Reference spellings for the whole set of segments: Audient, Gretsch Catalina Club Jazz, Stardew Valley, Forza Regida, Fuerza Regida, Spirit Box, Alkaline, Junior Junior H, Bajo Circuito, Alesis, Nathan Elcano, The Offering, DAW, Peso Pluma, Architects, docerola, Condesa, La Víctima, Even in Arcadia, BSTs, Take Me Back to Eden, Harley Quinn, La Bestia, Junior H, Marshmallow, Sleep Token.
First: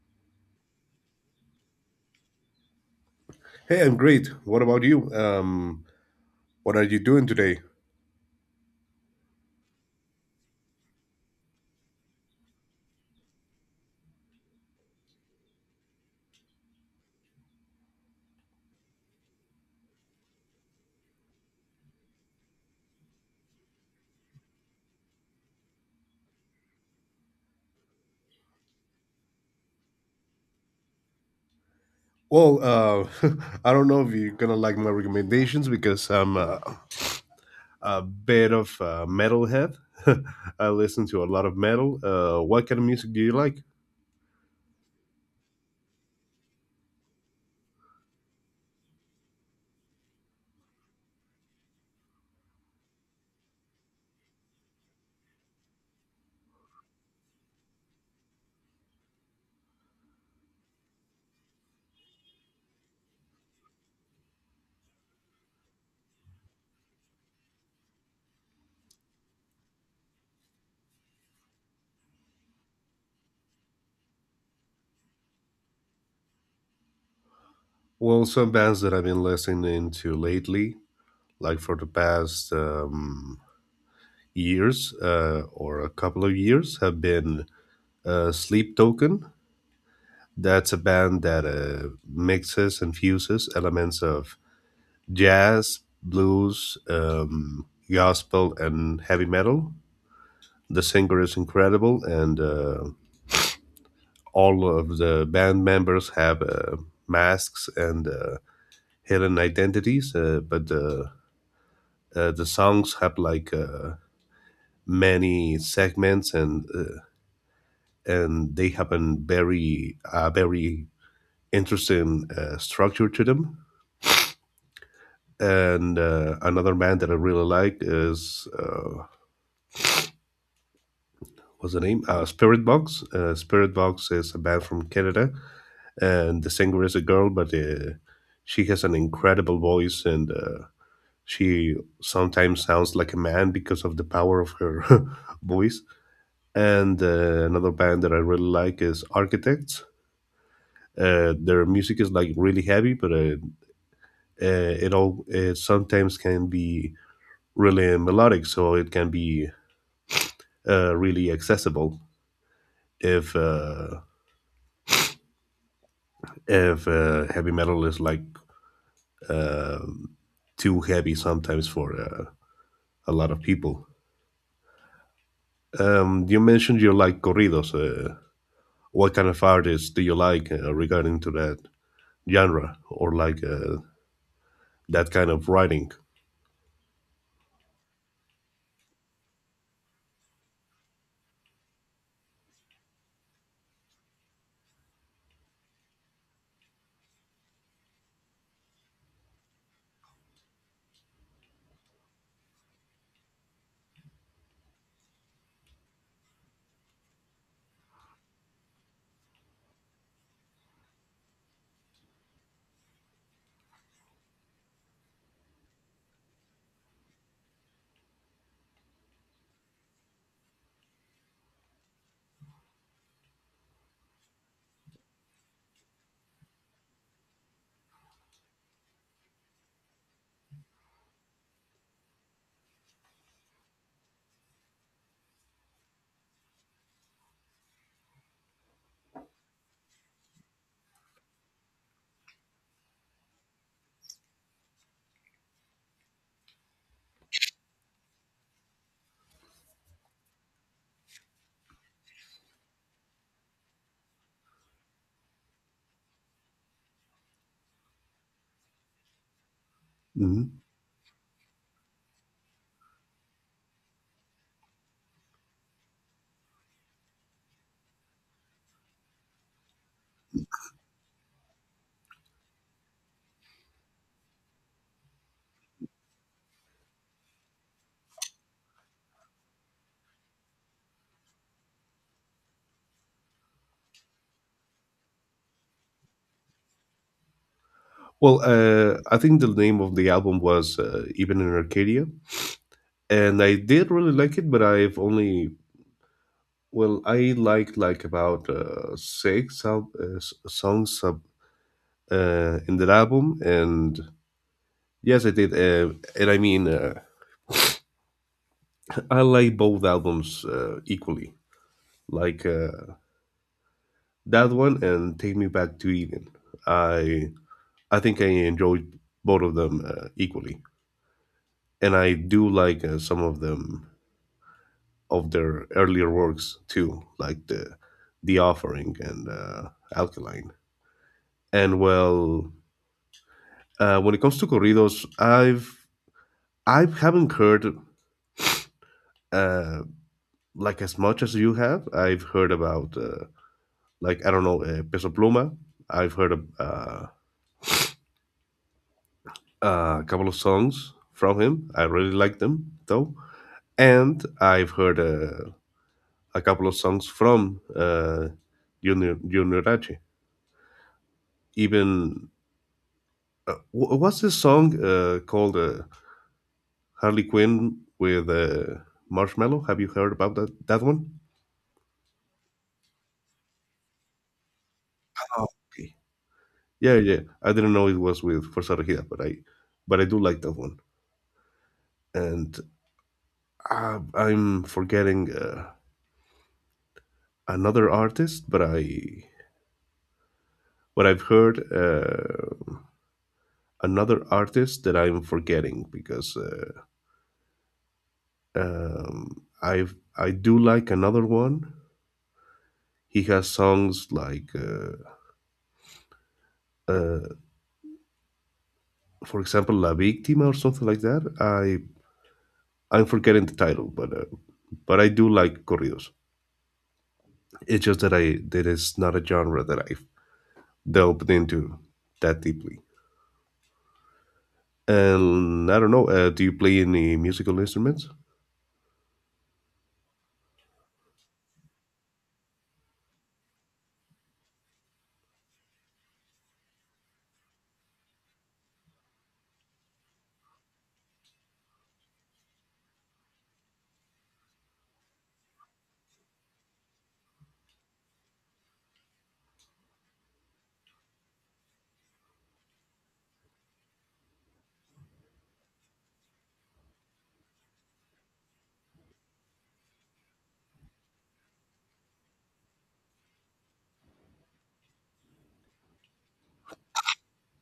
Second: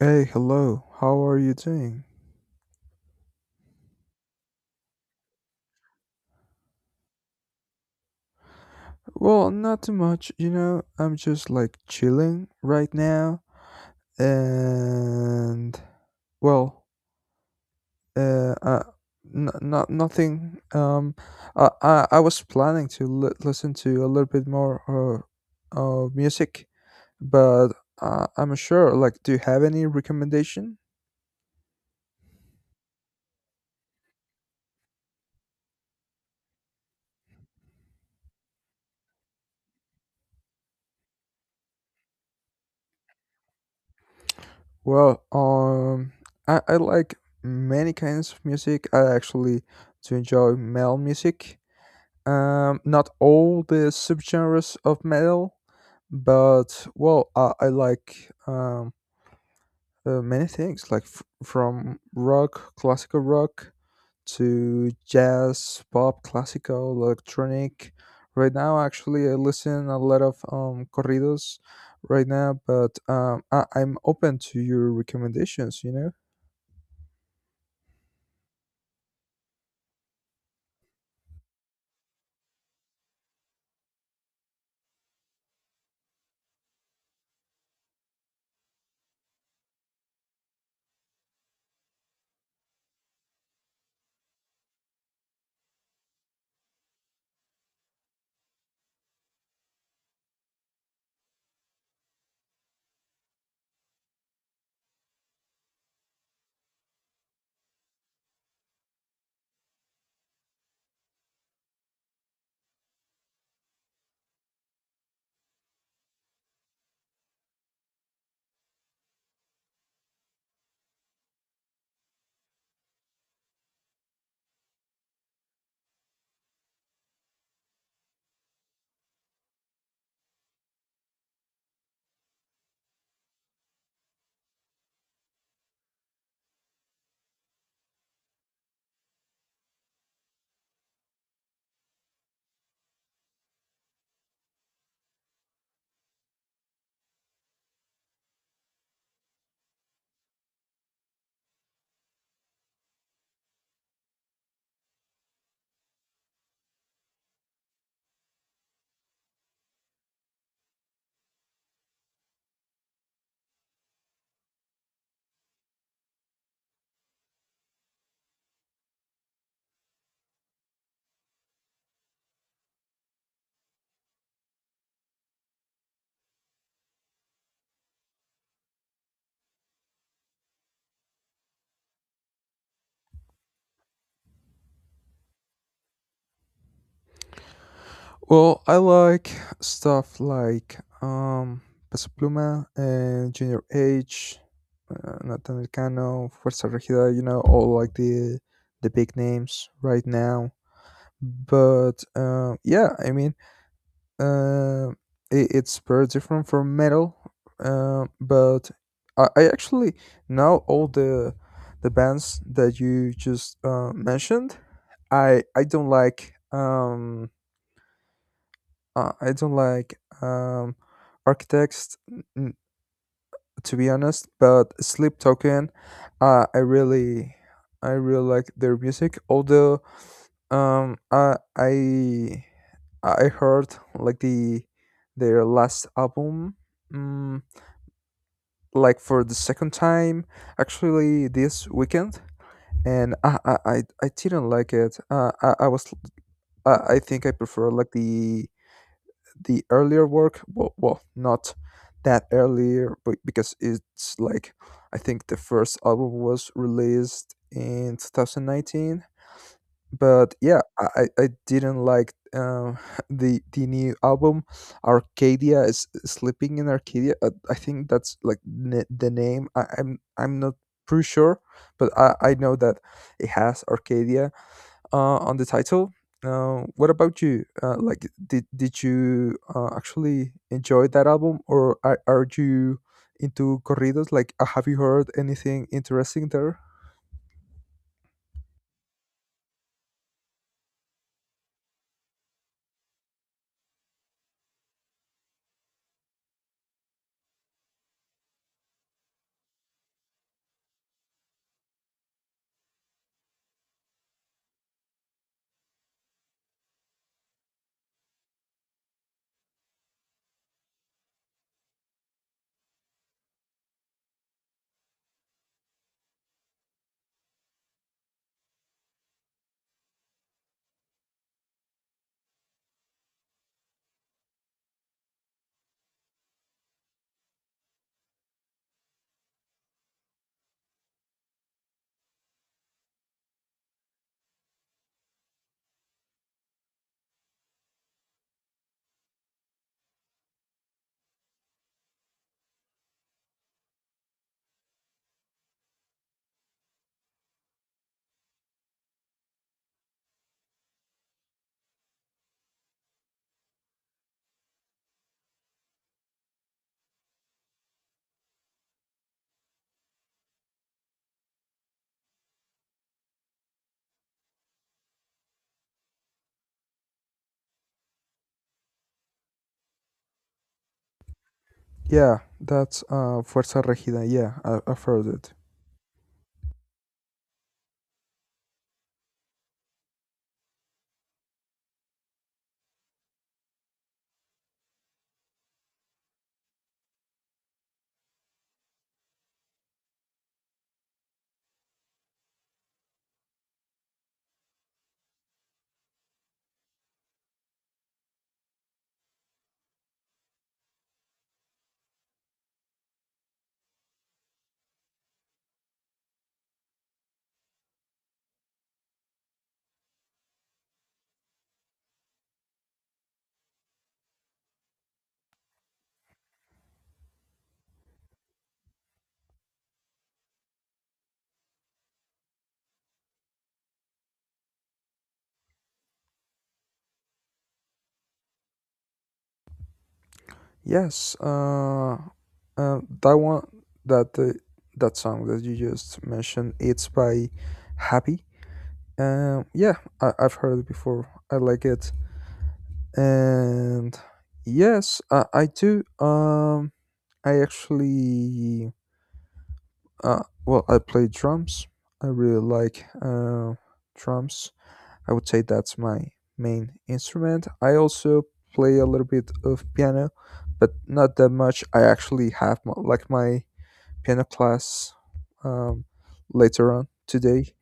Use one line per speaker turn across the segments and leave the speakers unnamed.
Hey, hello. How are you doing?
Hey, I'm great. What about you? What are you doing today?
Well, not too much, I'm just like chilling right now, and well, uh, uh not nothing. I was planning to listen to a little bit more music, but I'm sure. Like, do you have any recommendation?
Well, uh, I don't know if you're gonna like my recommendations because I'm a bit of a metalhead. I listen to a lot of metal. What kind of music do you like?
Well, I like many kinds of music. I actually do enjoy metal music. Not all the subgenres of metal, but well, I like many things, like from rock, classical rock, to jazz, pop, classical, electronic. Right now, actually, I listen a lot of corridos right now, but I'm open to your recommendations.
Well, some bands that I've been listening to lately, like for the past years or a couple of years, have been Sleep Token. That's a band that mixes and fuses elements of jazz, blues, gospel, and heavy metal. The singer is incredible, and all of the band members have masks and hidden identities, but the songs have like many segments, and they have a very interesting structure to them. And another band that I really like is what's the name? Spirit Box. Spirit Box is a band from Canada, and the singer is a girl, but she has an incredible voice, and she sometimes sounds like a man because of the power of her voice. And another band that I really like is Architects. Their music is like really heavy, but it sometimes can be really melodic, so it can be really accessible if uh, if heavy metal is like um too heavy sometimes for a lot of people. You mentioned you like corridos. What kind of artists do you like regarding to that genre or like that kind of writing?
Well, I like stuff like Peso Pluma and Junior H, Nathan Elcano, Fuerza Regida, you know, all like the big names right now. But yeah, I mean, uh, it's very different from metal. But I actually now all the bands that you just mentioned. I I don't like um I don't like architects, to be honest. But Sleep Token, uh, I really, I really like their music. Although, um, I, I, I heard like their last album, um, like for the second time, actually this weekend, and I didn't like it. I think I prefer like the earlier work. Well, well, not that earlier, but because it's like I think the first album was released in 2019. But yeah,
Mhm.
I didn't like the new album. Arcadia, is sleeping in Arcadia, I think that's like the name. I'm not pretty sure, but I know that it has Arcadia on the title. What about you? Like, did you actually enjoy that album, or are you into corridos? Like, have you heard anything interesting there?
Well, I think the name of the album was Even in Arcadia, and I did really like it, but I like about songs of, in that album, and yes, I did, and I mean, I like both albums equally, like uh, that one and "Take Me Back to Eden." I I think I enjoyed both of them equally, and I do like some of them of their earlier works too, like "The Offering" and "Alkaline." And well, when it comes to corridos, I haven't heard uh, like as much as you have. I've heard about. Like I don't know Peso Pluma. I've heard a couple of songs from him. I really like them though, and I've heard a couple of songs from Junior H. Even what's this song called Harley Quinn with Marshmallow? Have you heard about that one?
Yeah, that's Fuerza Regida. Yeah, I've heard it.
Oh, okay. Yeah, yeah. I didn't know it was with Forza Regida, but but I do like that one. And I'm forgetting. Another artist, but I but I've heard another artist that I'm forgetting because I do like another one. He has songs like, uh, for example, La Víctima or something like that. I'm forgetting the title, but I do like corridos. It's just that I that is not a genre that I've delved into that deeply. And I don't know. Do you play any musical instruments?
Yes, uh, that one, that uh, that song that you just mentioned, it's by Happy. Yeah, I've heard it before. I like it, and yes, I do. I actually, well, I play drums. I really like drums. I would say that's my main instrument. I also play a little bit of piano, but not that much. I actually have my piano class um, later on today.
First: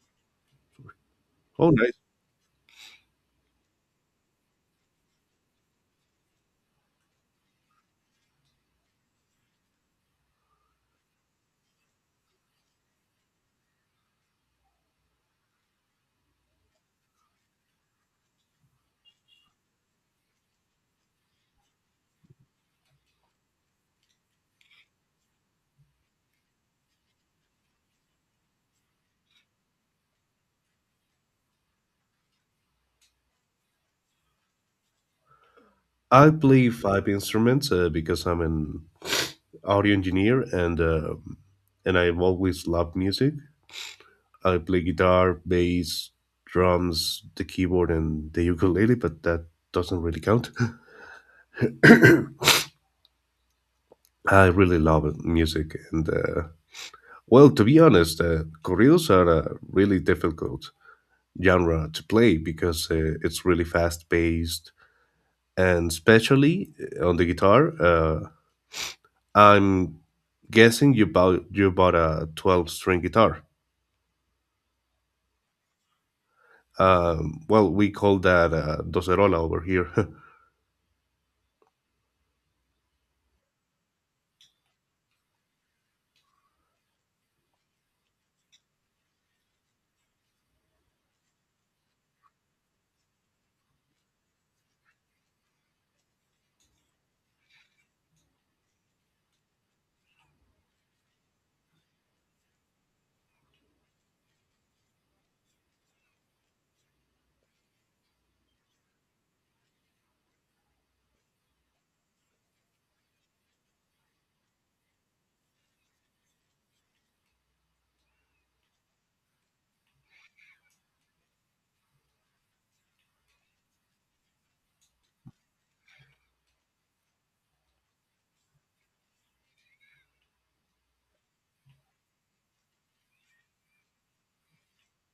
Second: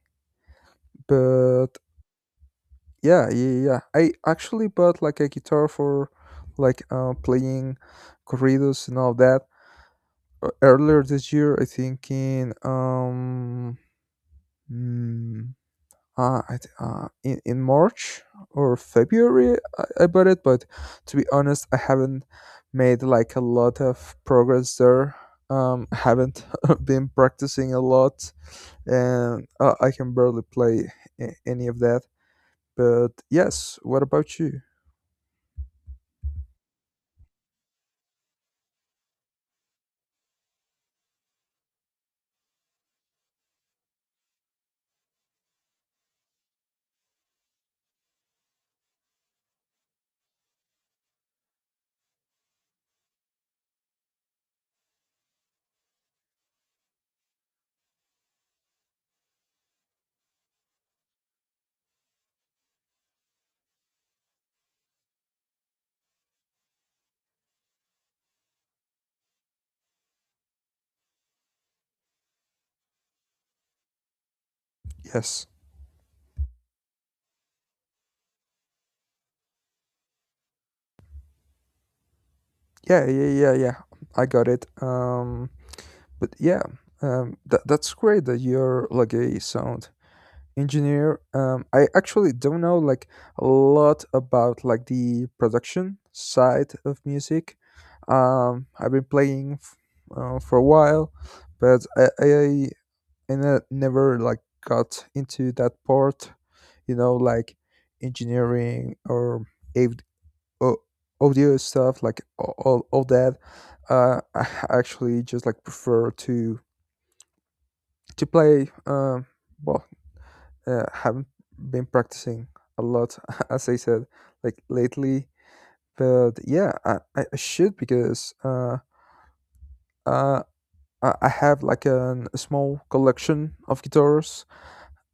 Oh,
But
nice.
yeah, yeah, yeah, yeah. I actually bought like a guitar for like playing corridos and all that earlier this year. I think in hmm, in March or February, I bought it. But to be honest, I haven't made like a lot of progress there. I haven't been practicing a lot, and I can barely play any of that. But yes, what about you?
I play five instruments because I'm an audio engineer and I've always loved music. I play guitar, bass, drums, the keyboard, and the ukulele, but that doesn't really count. I really love music, and well, to be honest, corridos are a really difficult genre to play because it's really fast paced, and especially on the guitar. I'm guessing you bought a 12 string guitar.
Yes,
Well, we call that a docerola over here.
yeah, yeah, yeah, yeah. I got it. But yeah, that's great that you're like a sound engineer. I actually don't know like a lot about like the production side of music. I've been playing for a while, but never like got into that part, you know, like engineering or av- au- audio stuff, like all that. I actually just like prefer to play. Well, haven't been practicing a lot, as I said, like lately. But yeah, I should because uh, I have like a small collection of guitars.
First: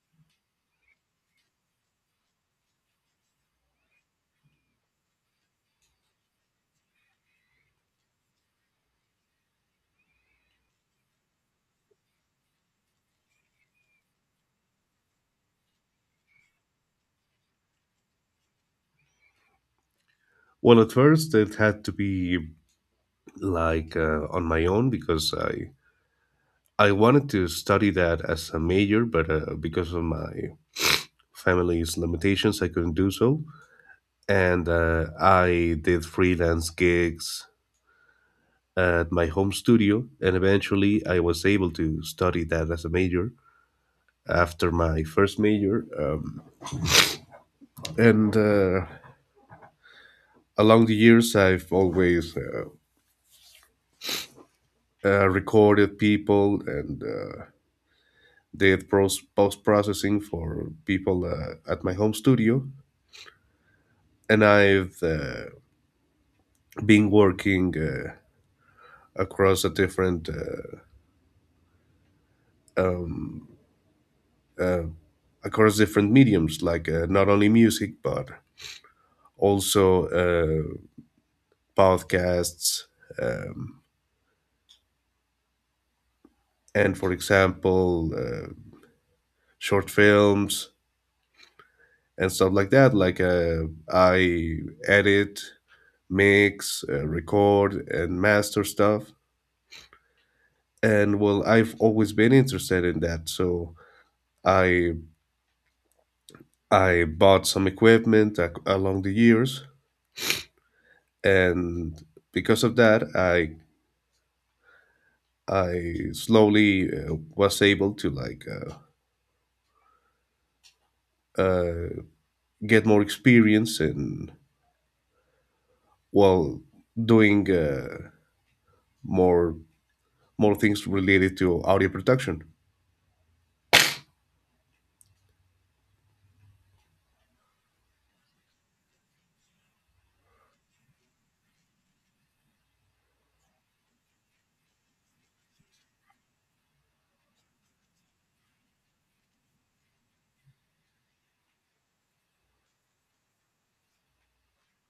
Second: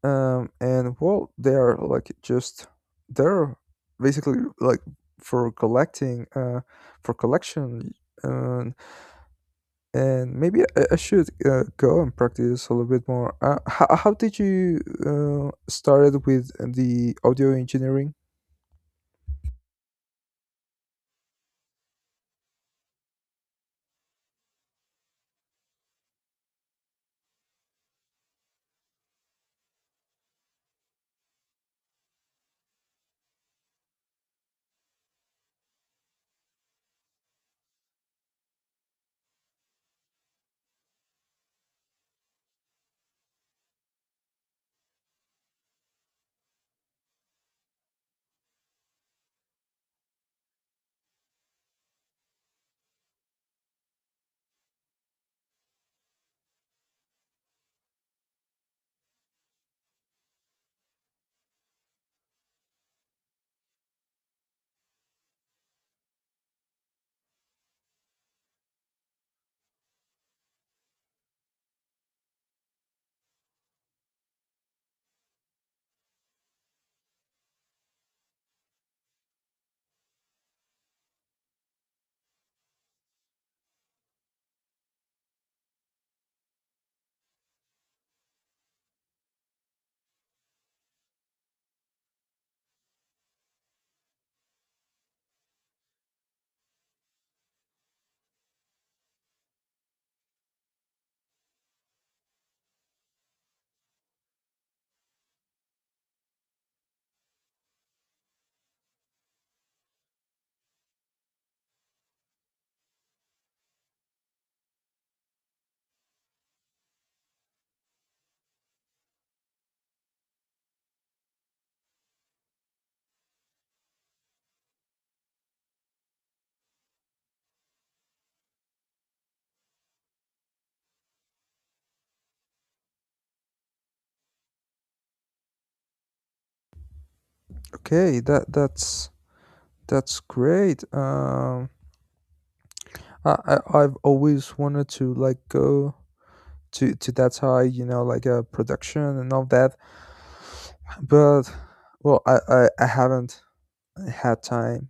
And well, they are like just they're basically like for collecting, uh, for collection. And and maybe I should go and practice a little bit more. How did you started with the audio engineering?
Well, at first it had to be like on my own because I wanted to study that as a major, but because of my family's limitations, I couldn't do so. And I did freelance gigs at my home studio, and eventually I was able to study that as a major. After my first major, and along the years I've always recorded people and did post-processing for people at my home studio, and I've been working across a different across different mediums like not only music but also podcasts, um, and for example short films and stuff like that. Like I edit, mix, record, and master stuff. And well, I've always been interested in that, so I I bought some equipment along the years, and because of that, I slowly was able to like uh, get more experience in well doing more more things related to audio production.
Okay, that's great. I I've always wanted to like go to that high, you know, like a production and all that, but well, I haven't had time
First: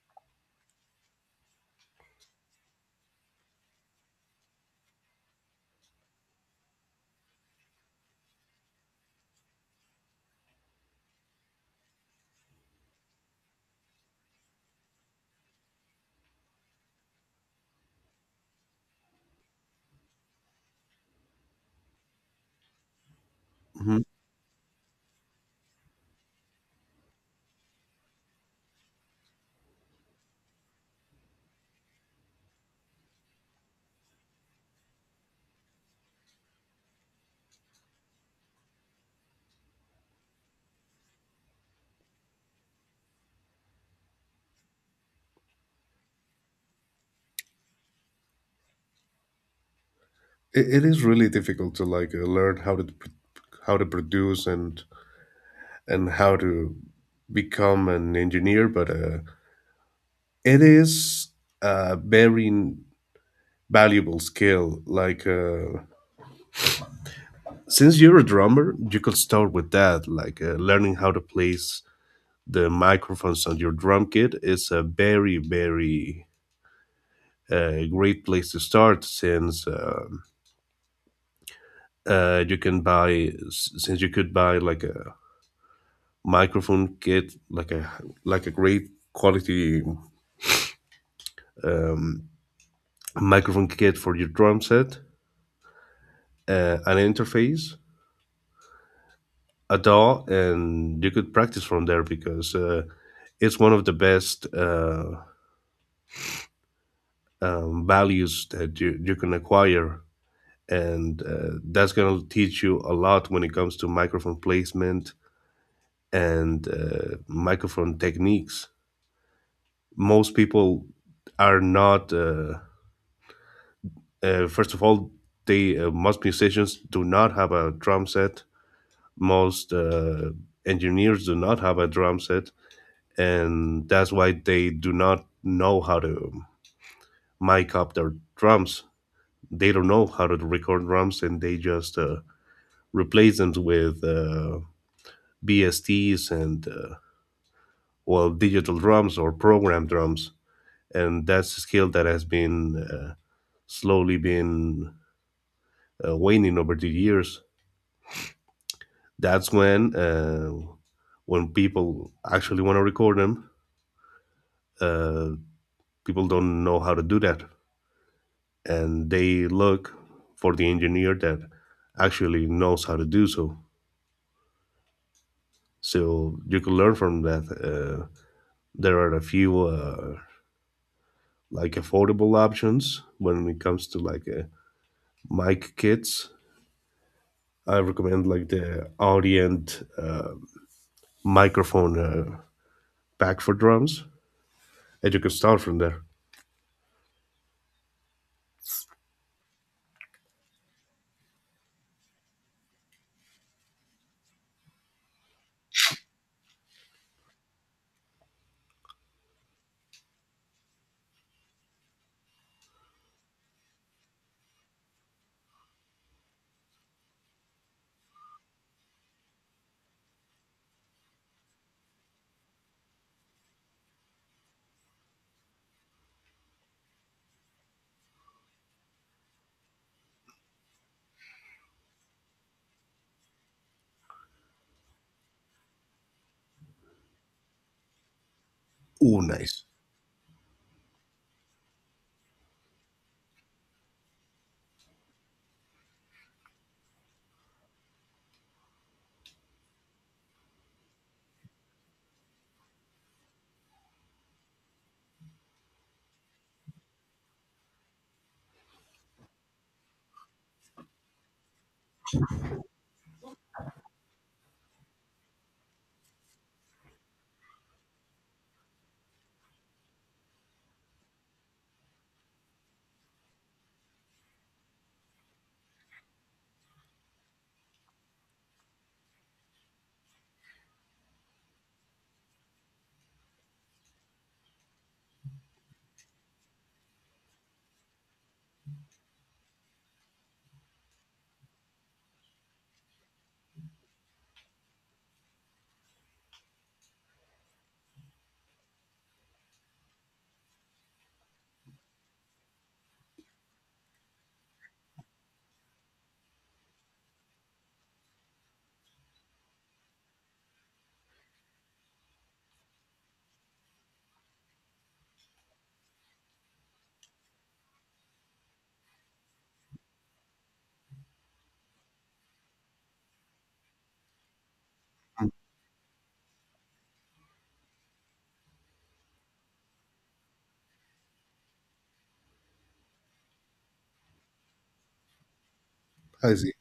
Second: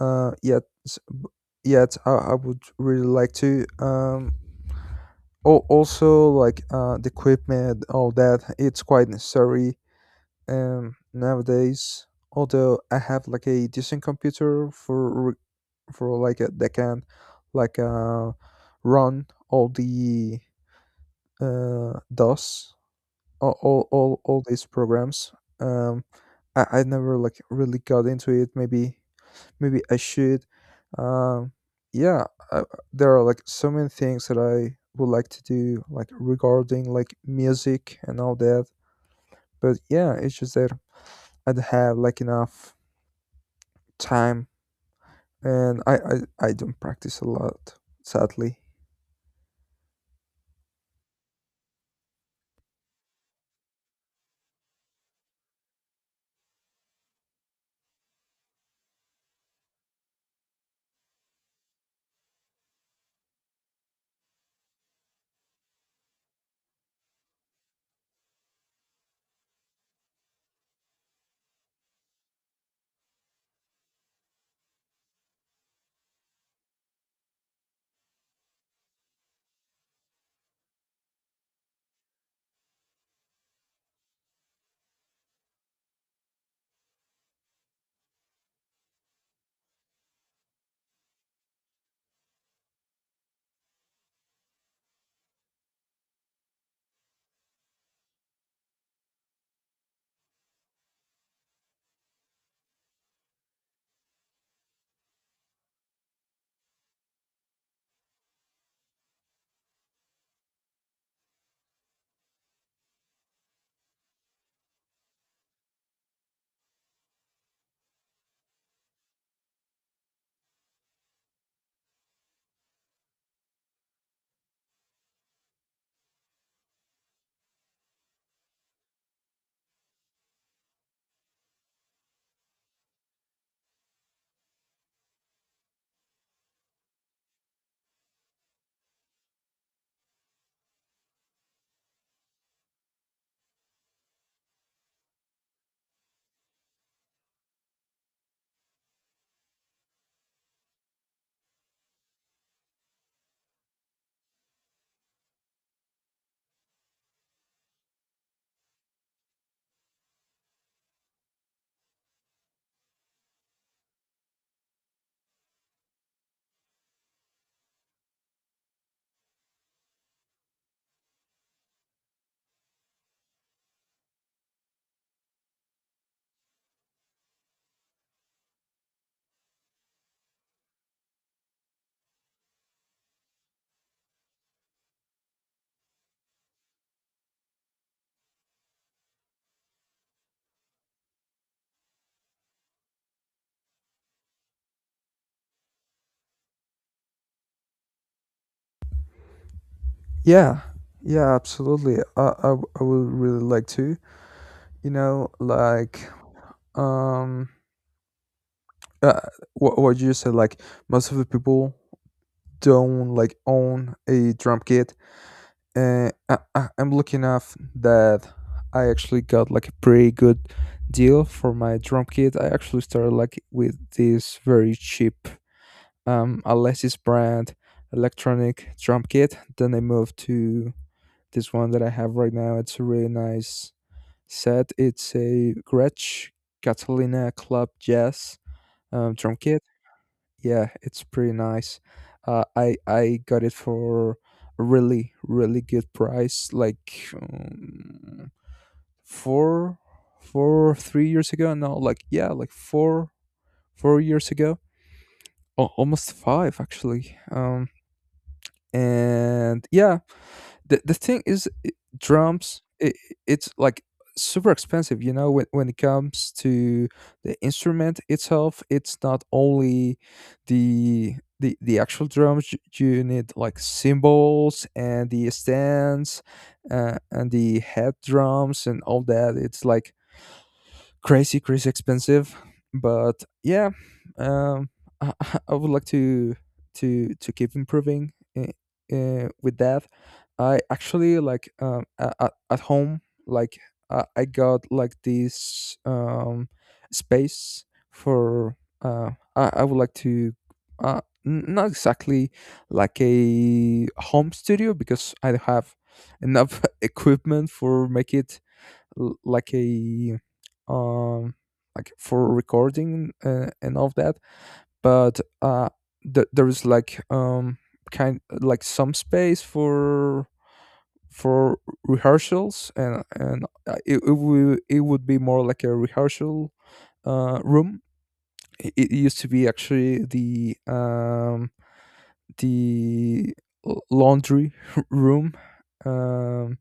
yet. Yet I would really like to. Also, like the equipment, all that, it's quite necessary nowadays, although I have like a decent computer for for like a, they can like run all the DOS,
Mhm.
all these programs. Um, I never like really got into it. Maybe I should. Um, yeah, uh, there are like so many things that I would like to do, like regarding like music and all that. But yeah, it's just that I don't have like enough time, and I don't practice a lot, sadly.
It is really difficult to like learn how to how to produce and how to become an engineer but it is a very valuable skill like since you're a drummer you could start with that like learning how to place the microphones on your drum kit is a very great place to start since you can since you could buy like a microphone kit, like a great quality um, microphone kit for your drum set, an interface, a DAW, and you could practice from there because it's one of the best values that you can acquire. And that's going to teach you a lot when it comes to microphone placement and microphone techniques. Most people are not first of all, they most musicians do not have a drum set. Most engineers do not have a drum set, and that's why they do not know how to mic up their drums. They don't know how to record drums, and they just replace them with BSTs and well, digital drums or program drums, and that's a skill that has been slowly been waning over the years. That's when people actually want to record them, uh, people don't know how to do that, and they look for the engineer that actually knows how to do so. So you can learn from that. There are a few like affordable options when it comes to like mic kits. I recommend like the Audient microphone pack for drums, and you can start from there.
Yeah, yeah, absolutely. I would really like to, you know, like, um, uh, what you said, like, most of the people don't like own a drum kit. And I'm lucky enough that I actually got like a pretty good deal for my drum kit. I actually started like with this very cheap, Alesis brand electronic drum kit. Then I moved to this one that I have right now. It's a really nice said it's a Gretsch Catalina Club Jazz
Oh,
drum kit.
nice!
Yeah, it's pretty nice. I got it for a really really good price, like four four three years ago. No, like yeah, like four years ago. Oh, almost five actually. And yeah, the thing is drums. It's like super expensive, you know, when it comes to the instrument itself. It's not only the actual drums. You need like cymbals and the stands, and the head drums and all that. It's like crazy, crazy expensive. But yeah, um, I, I would like to keep improving uh, with that. I actually like at home, like I got like this space for. I would like to. Uh, Not exactly like a home studio because I don't have enough equipment for make it like a um like for recording and all of that. But there is like kind like some space for rehearsals, and it would be more like a rehearsal room. It used to be actually the laundry room.
I see.
um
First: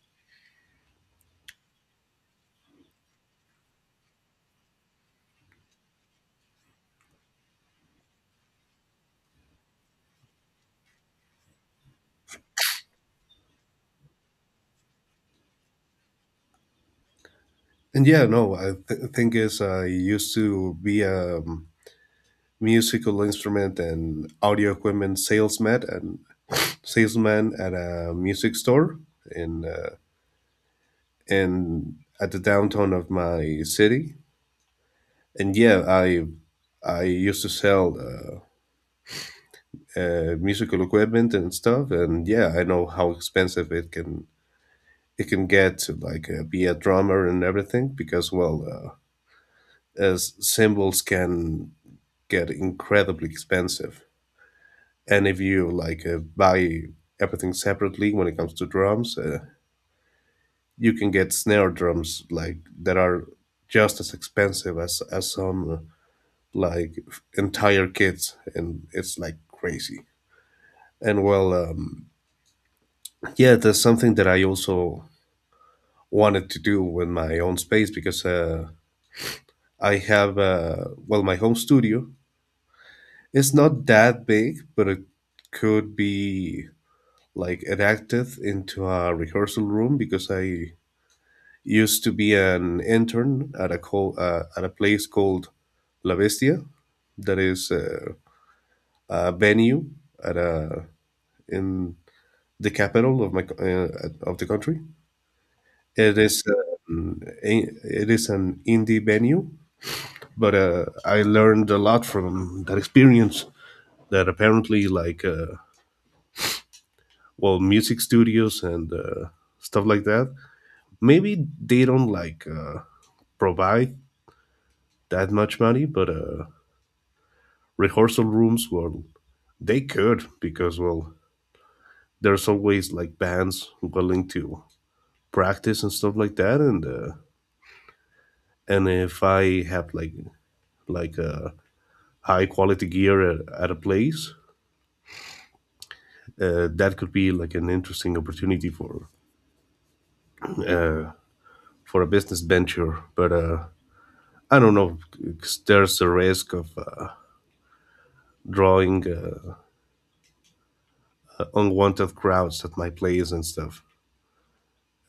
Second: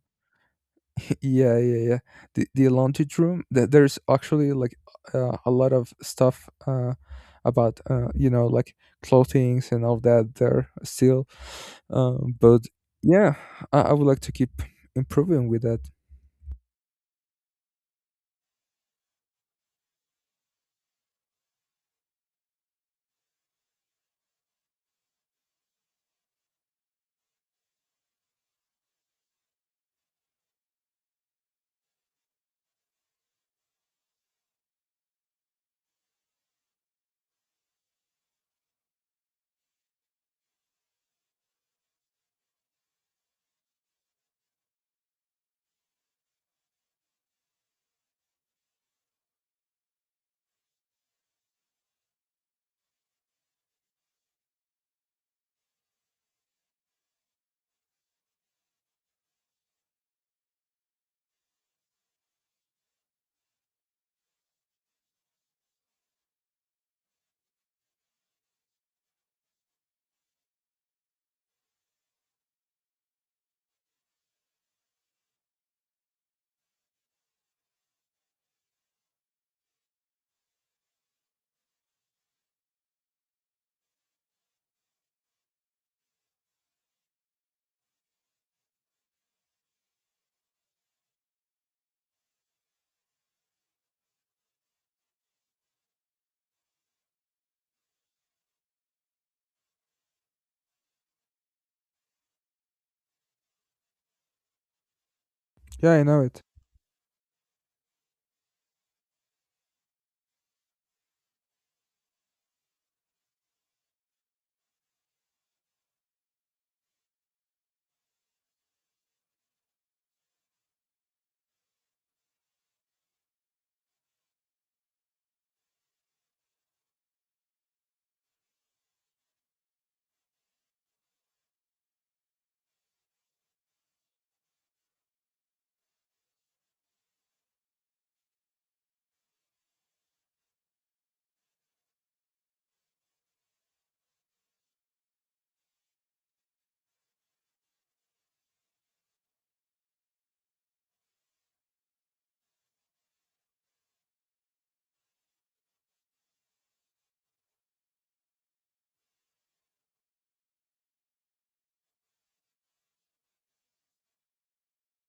Yeah, yeah, yeah. The laundry room. That there's actually like a lot of stuff about you know like clothings and all that there still. But yeah, I would like to keep improving with that.
And yeah, no, thing is, I used to be a musical instrument and audio equipment salesman at a music store in at the downtown of my city. And yeah, I used to sell musical equipment and stuff. And yeah, I know how expensive it can get to like be a drummer and everything because well, as symbols can get incredibly expensive. And if you like buy everything separately when it comes to drums, you can get snare drums like that are just as expensive as some like entire kits, and it's like crazy. And well, yeah, that's something that I also wanted to do with my own space because I have well, my home studio. It's not that big, but it could be like enacted into a rehearsal room because I used to be an intern at a at a place called La Bestia, that is a venue at a in the capital of my of the country.
Yeah, I
It
know it.
is it is an indie venue, but I learned a lot from that experience. That apparently, like, well, music studios and stuff like that, maybe they don't like provide that much money, but rehearsal rooms, well, they could because, well, there's always like bands willing to practice and stuff like that, and if I have like a high quality gear at a place, that could be like an interesting opportunity uh, for a business venture. But I don't know, 'cause there's a risk of drawing unwanted crowds at my place and stuff.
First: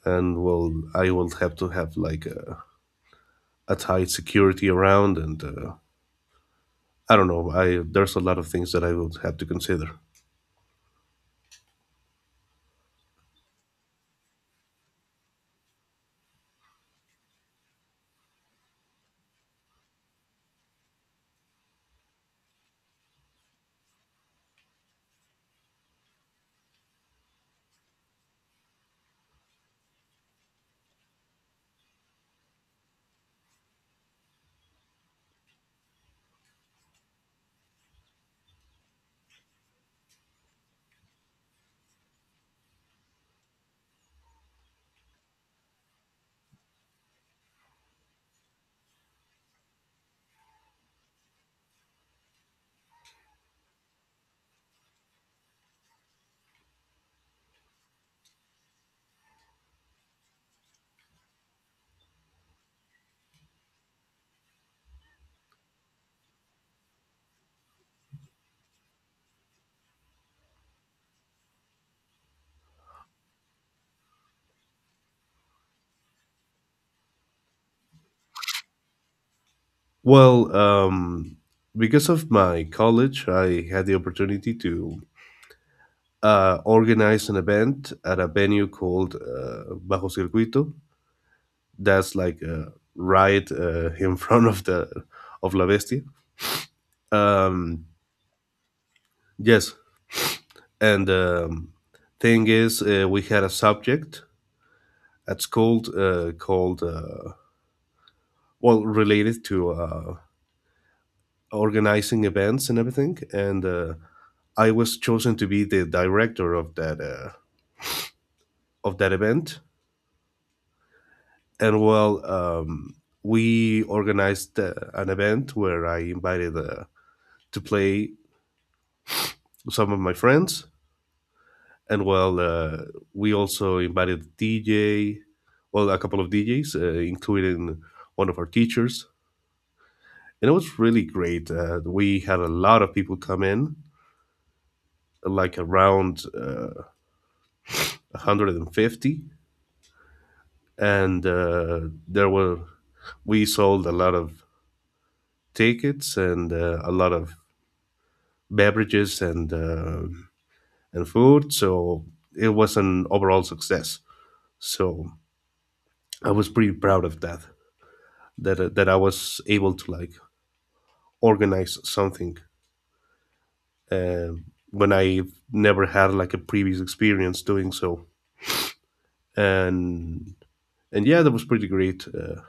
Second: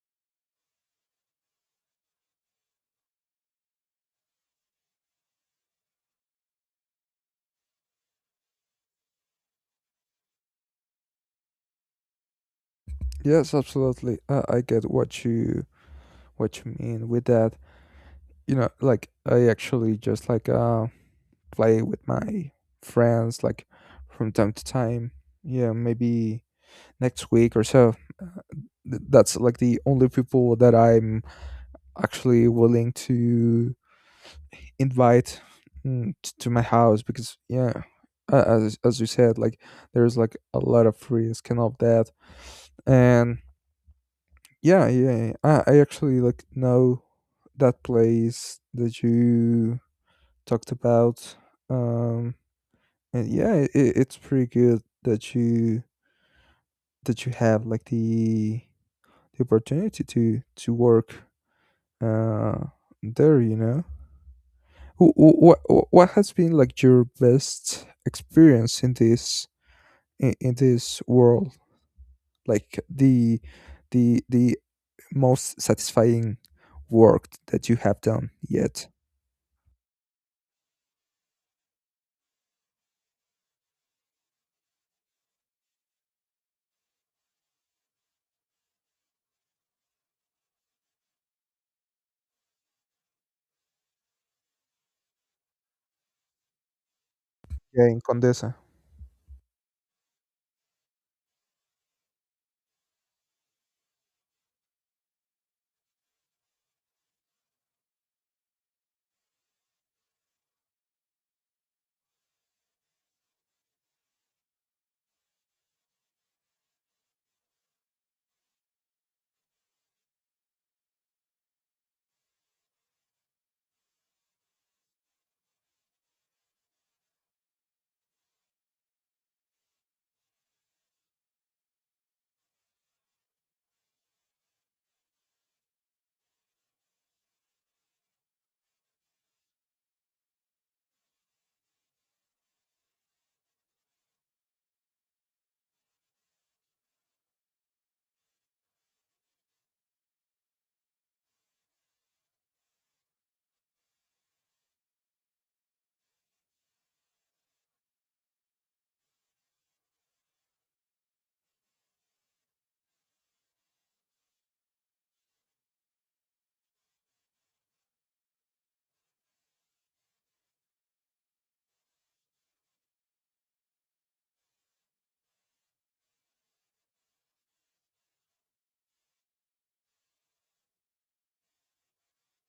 And well, I will have to have like a tight security around, and I don't know. I There's a lot of things that I will have to consider.
Yes, absolutely. I get what you mean with that. You know, like I actually just like play with my friends like from time to time. Yeah, maybe next week or so. That's like the only people that I'm actually willing to invite to my house, because yeah, as you said, like there's like a lot of risk and all that. And yeah, yeah, I actually like know that place that you talked about. um, and yeah, it's pretty good that you have like the opportunity to work uh, there. You know, what has been like your best experience in this in this world? Like the most satisfying work that you have done yet?
Well, because of my college, I had the opportunity to organize an event at a venue called Bajo Circuito. That's like right in front of the of La Bestia. Um,
Yeah, in Condesa.
yes, and thing is, we had a subject at called well related to organizing events and everything and I was chosen to be the director of that event, and well, we organized an event where I invited to play some of my friends, and well, we also invited DJ, well, a couple of DJs including one of our teachers, and it was really great. We had a lot of people come in like around 150, and there were we sold a lot of tickets and a lot of beverages and food, so it was an overall success. So I was pretty proud of that, that I was able to like organize something uh, when I never had like a previous experience doing so. and and yeah, that was pretty great.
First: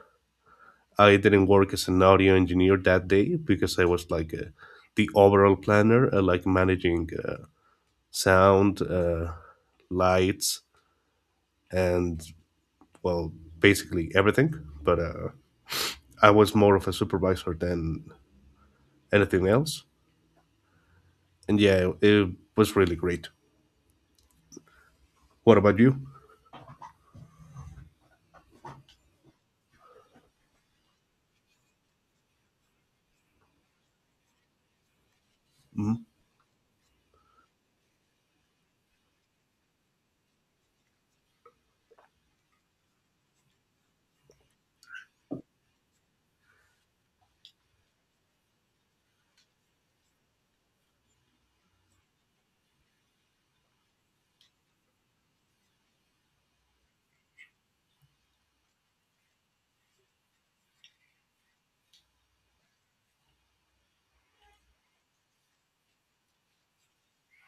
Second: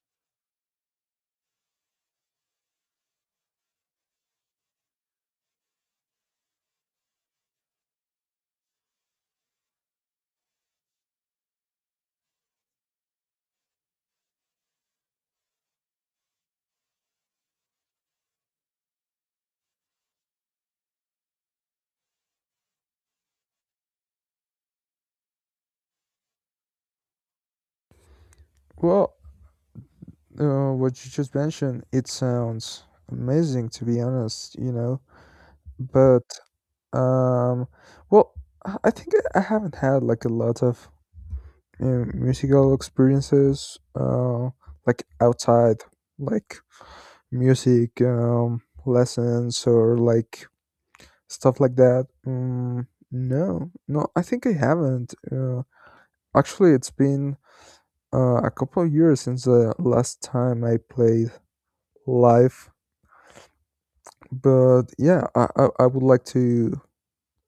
I didn't work as an audio engineer that day because I was like the overall planner, like managing sound, lights, and well, basically everything. But I was more of a supervisor than anything else. And yeah, it was really great. What about you?
Well, what you just mentioned, it sounds amazing, to be honest. You know,
Mhm.
but um, well, I think I haven't had like a lot of musical experiences like outside like music lessons or like stuff like that. No, no, I think I haven't. Actually, it's been a couple of years since the last time I played live. But yeah, I would like to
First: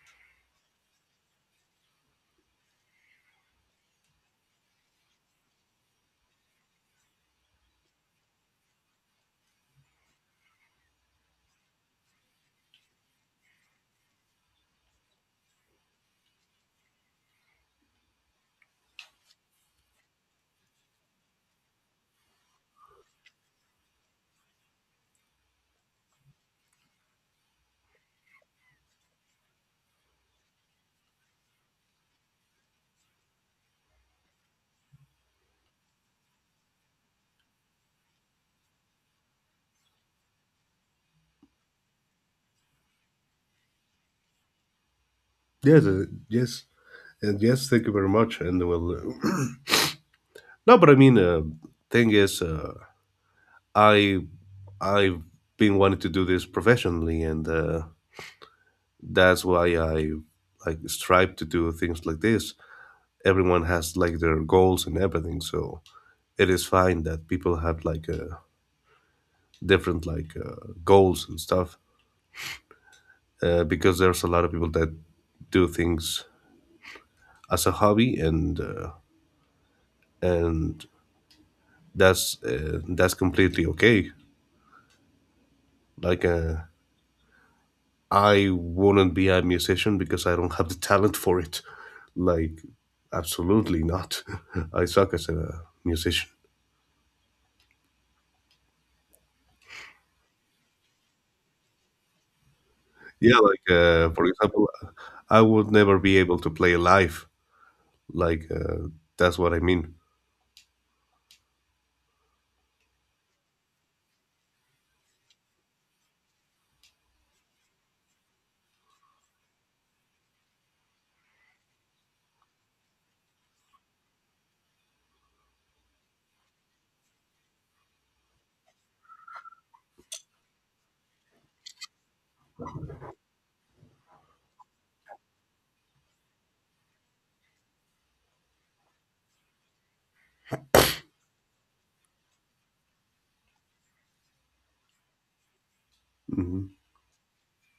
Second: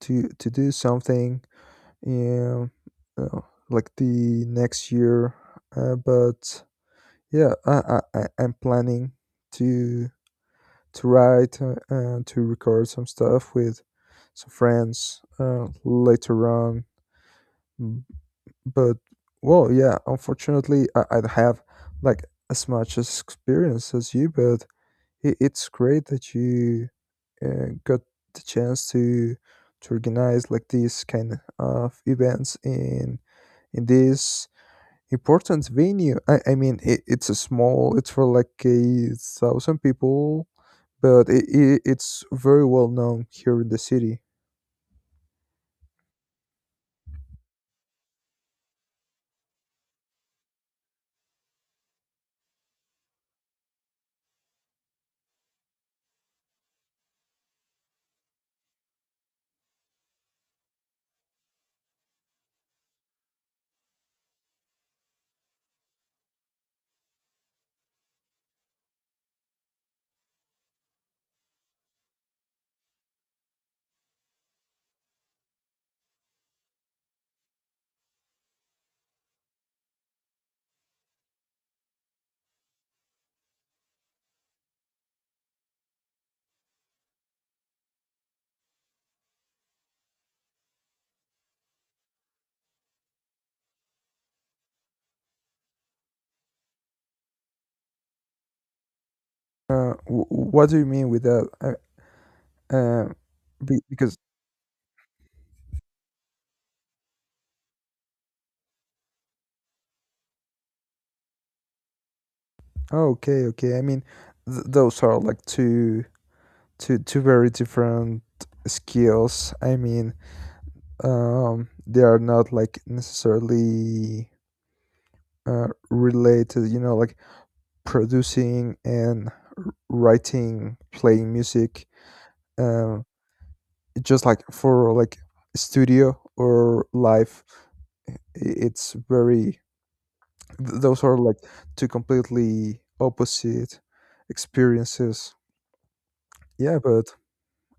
to to do something um, uh, like the next year, but yeah, I'm planning to to write and to record some stuff with some friends later on. B- But well, yeah, unfortunately, I don't have like as much as experience as you. But it's great that you got the chance to organize like these kind of events in this important venue. I mean, it's a small. It's for like 1,000 people, but it's very well known here in the city.
Yes, yes, and yes. Thank you very much. And well, no, but I mean, thing is, I I've been wanting to do this professionally, and that's why I like strive to do things like this. Everyone has like their goals and everything, so it is fine that people have like different like goals and stuff because there's a lot of people that do things as a hobby, and that's completely okay. like uh, I wouldn't be a musician because I don't have the talent for it, like absolutely not. I suck as a musician.
What do you mean with that? Uh,
Yeah, like
because
for example, I would never be able to play live. Like uh, that's what I mean.
oh, okay, okay. I mean, those are like two very different skills. I mean, they are not like necessarily related. You know, like producing and writing, playing music. um just like for like studio or live, i- it's very those are like two completely opposite experiences.
Hmm.
Yeah, but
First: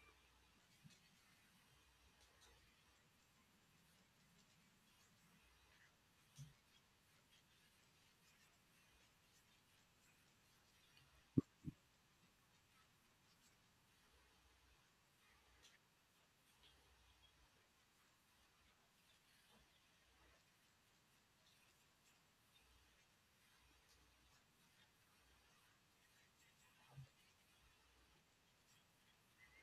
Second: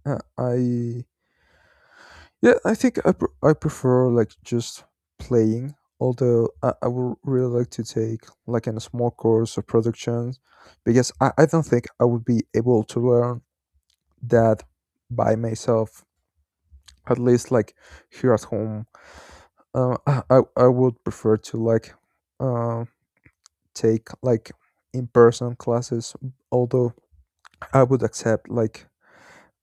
uh, i yeah I think I prefer like just playing, although I would really like to take like a small course of production, because I don't think I would be able to learn that by myself, at least like here at home. I would prefer to like uh, take like in-person classes, although I would accept like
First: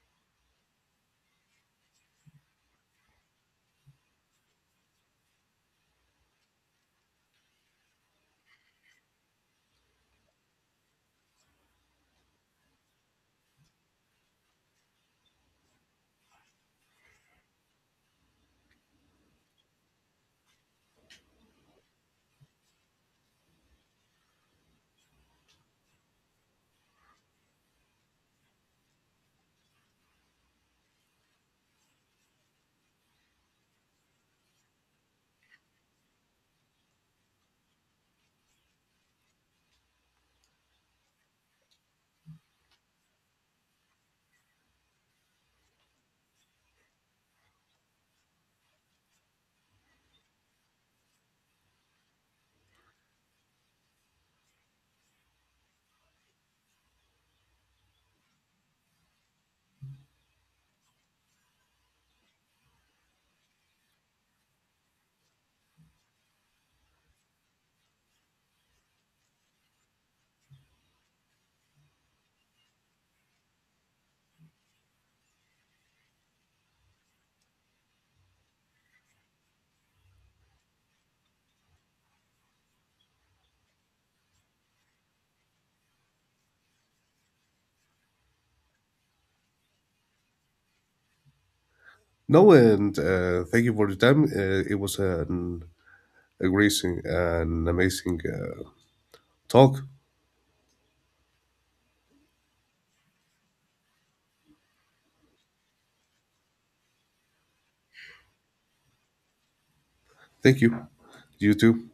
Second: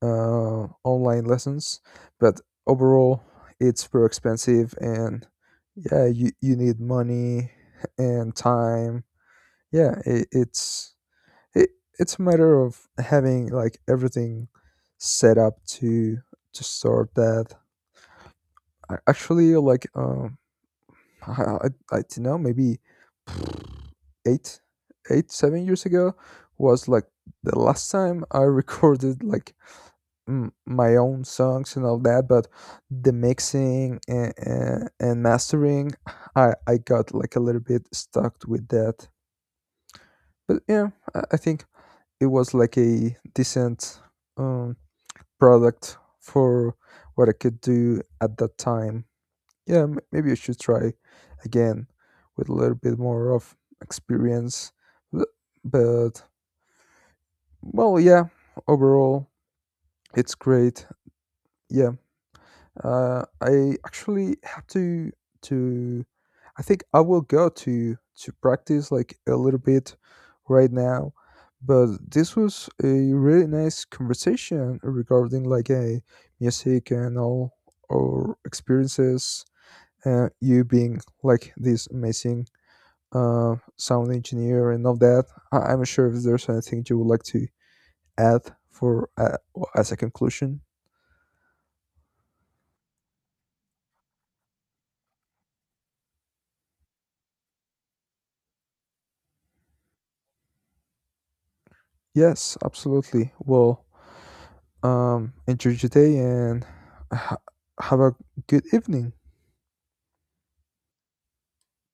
online lessons. But overall it's very expensive, and yeah, you need money and time. Yeah, it, it's a matter of having like everything set up to sort that. Actually, like I don't know, maybe eight eight seven years ago was like the last time I recorded like my own songs and all that. But the mixing, and mastering, I got like a little bit stuck with that. But yeah, I think it was like a decent um product for what I could do at that time. Yeah, maybe I should try again with a little bit more of experience, but well, yeah, overall it's great. Yeah. I actually have to. I think I will go to practice like a little bit right now. But this was a really nice conversation regarding like a music and all our experiences. You being like this amazing sound engineer and all that. I'm not sure if there's anything you would like to add for as a conclusion?
No, and thank you for the time. It was a great, an amazing talk.
Yes, absolutely. Well, enjoy your day and ha- have a good evening.
Thank you. You too.